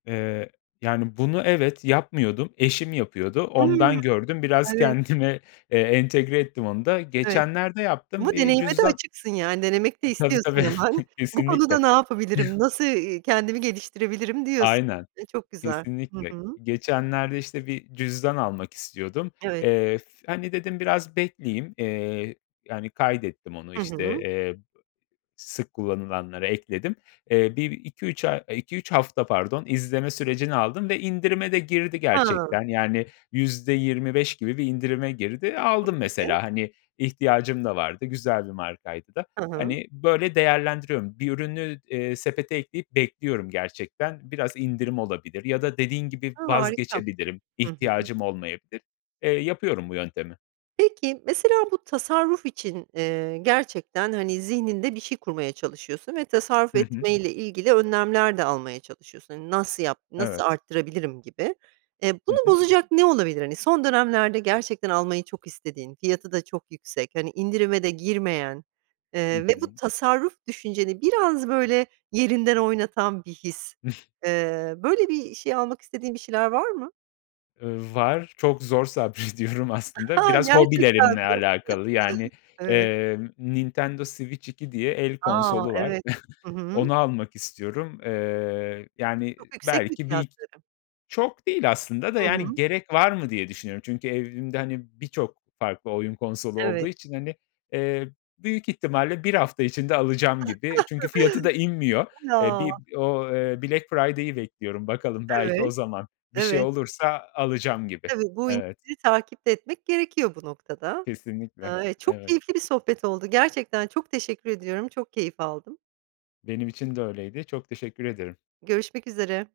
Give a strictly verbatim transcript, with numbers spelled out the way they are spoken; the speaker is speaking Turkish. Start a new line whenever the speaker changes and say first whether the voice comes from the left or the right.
left: Eee, yani, bunu evet, yapmıyordum. Eşim yapıyordu.
right: Hımm.
left: Ondan gördüm. Biraz
right: Evet,
left: kendime, eee, entegre ettim onu da.
right: Evet,
left: Geçenlerde
right: ama
left: yaptım bir
right: deneyime de
left: cüzdan
right: açıksın yani, denemek de
left: E, tabii,
right: istiyorsun
left: tabii,
right: hemen. Bu konuda
left: kesinlikle.
right: ne yapabilirim, nasıl, iii, kendimi geliştirebilirim diyorsun.
left: Aynen,
right: E, çok güzel. Hı
left: kesinlikle.
right: hı.
left: Geçenlerde işte bir cüzdan almak istiyordum.
right: Evet.
left: Eee, f hani, dedim biraz bekleyeyim. Eee, yani, kaydettim onu,
right: Hı
left: işte,
right: hı.
left: eee, sık kullanılanlara ekledim. Eee, bir iki üç ay iki üç hafta pardon, izleme sürecini aldım ve indirime de girdi
right: Hıı.
left: gerçekten, yani, yüzde yirmi beş gibi bir indirime girdi.
right: Çok
left: Aldım,
right: iyi.
left: mesela, hani, ihtiyacım da vardı. Güzel bir markaydı da,
right: Hı hı.
left: hani, böyle değerlendiriyorum. Bir ürünü, eee, sepete ekleyip bekliyorum gerçekten biraz indirim olabilir ya da dediğin gibi
right: Ha, harika.
left: vazgeçebilirim,
right: Hı hı.
left: ihtiyacım olmayabilir. Eee, yapıyorum bu yöntemi.
right: Peki, mesela bu tasarruf için, eee, gerçekten, hani, zihninde bir şey kurmaya çalışıyorsun ve tasarruf
left: Hı hı.
right: etmeyle ilgili önlemler de almaya çalışıyorsun. Hani, nasıl yap nasıl
left: Evet.
right: arttırabilirim gibi. Eee,
left: Hı
right: bunu
left: hı.
right: bozacak ne olabilir? Hani, son dönemlerde gerçekten almayı çok istediğin, fiyatı da çok yüksek, hani, indirime de girmeyen,
left: Hı
right: eee, ve bu
left: hı.
right: tasarruf düşünceni biraz böyle yerinden oynatan bir his. Eee, böyle bir şey almak istediğin bir şeyler var mı?
left: Iıı, var. Çok zor sabrediyorum aslında.
right: Ha,
left: Biraz
right: gerçekten mi?
left: hobilerimle alakalı. Yani,
right: Evet.
left: eee, Nintendo Switch 2 diye el
right: A,
left: konsolu var.
right: evet. Hı hı.
left: Onu almak istiyorum. Eee, yani,
right: Çok yüksek mi
left: belki bir
right: fiyatları?
left: Çok değil aslında da,
right: Hı hı.
left: yani, gerek var mı diye düşünüyorum. Çünkü evimde hani birçok farklı oyun konsolu olduğu
right: Evet.
left: için, hani, eee, büyük ihtimalle bir hafta içinde alacağım gibi. Çünkü fiyatı da inmiyor. E, bir
right: Ya!
left: o eee, Black Friday'i bekliyorum. Bakalım belki
right: Evet,
left: o zaman bir şey
right: evet.
left: olursa alacağım gibi.
right: Tabii, bu
left: Evet.
right: indirimi takip de etmek gerekiyor bu noktada.
left: Kesinlikle.
right: Eee, çok
left: Evet.
right: keyifli bir sohbet oldu gerçekten, çok teşekkür ediyorum, çok keyif aldım.
left: Benim için de öyleydi. Çok teşekkür ederim.
right: Görüşmek üzere.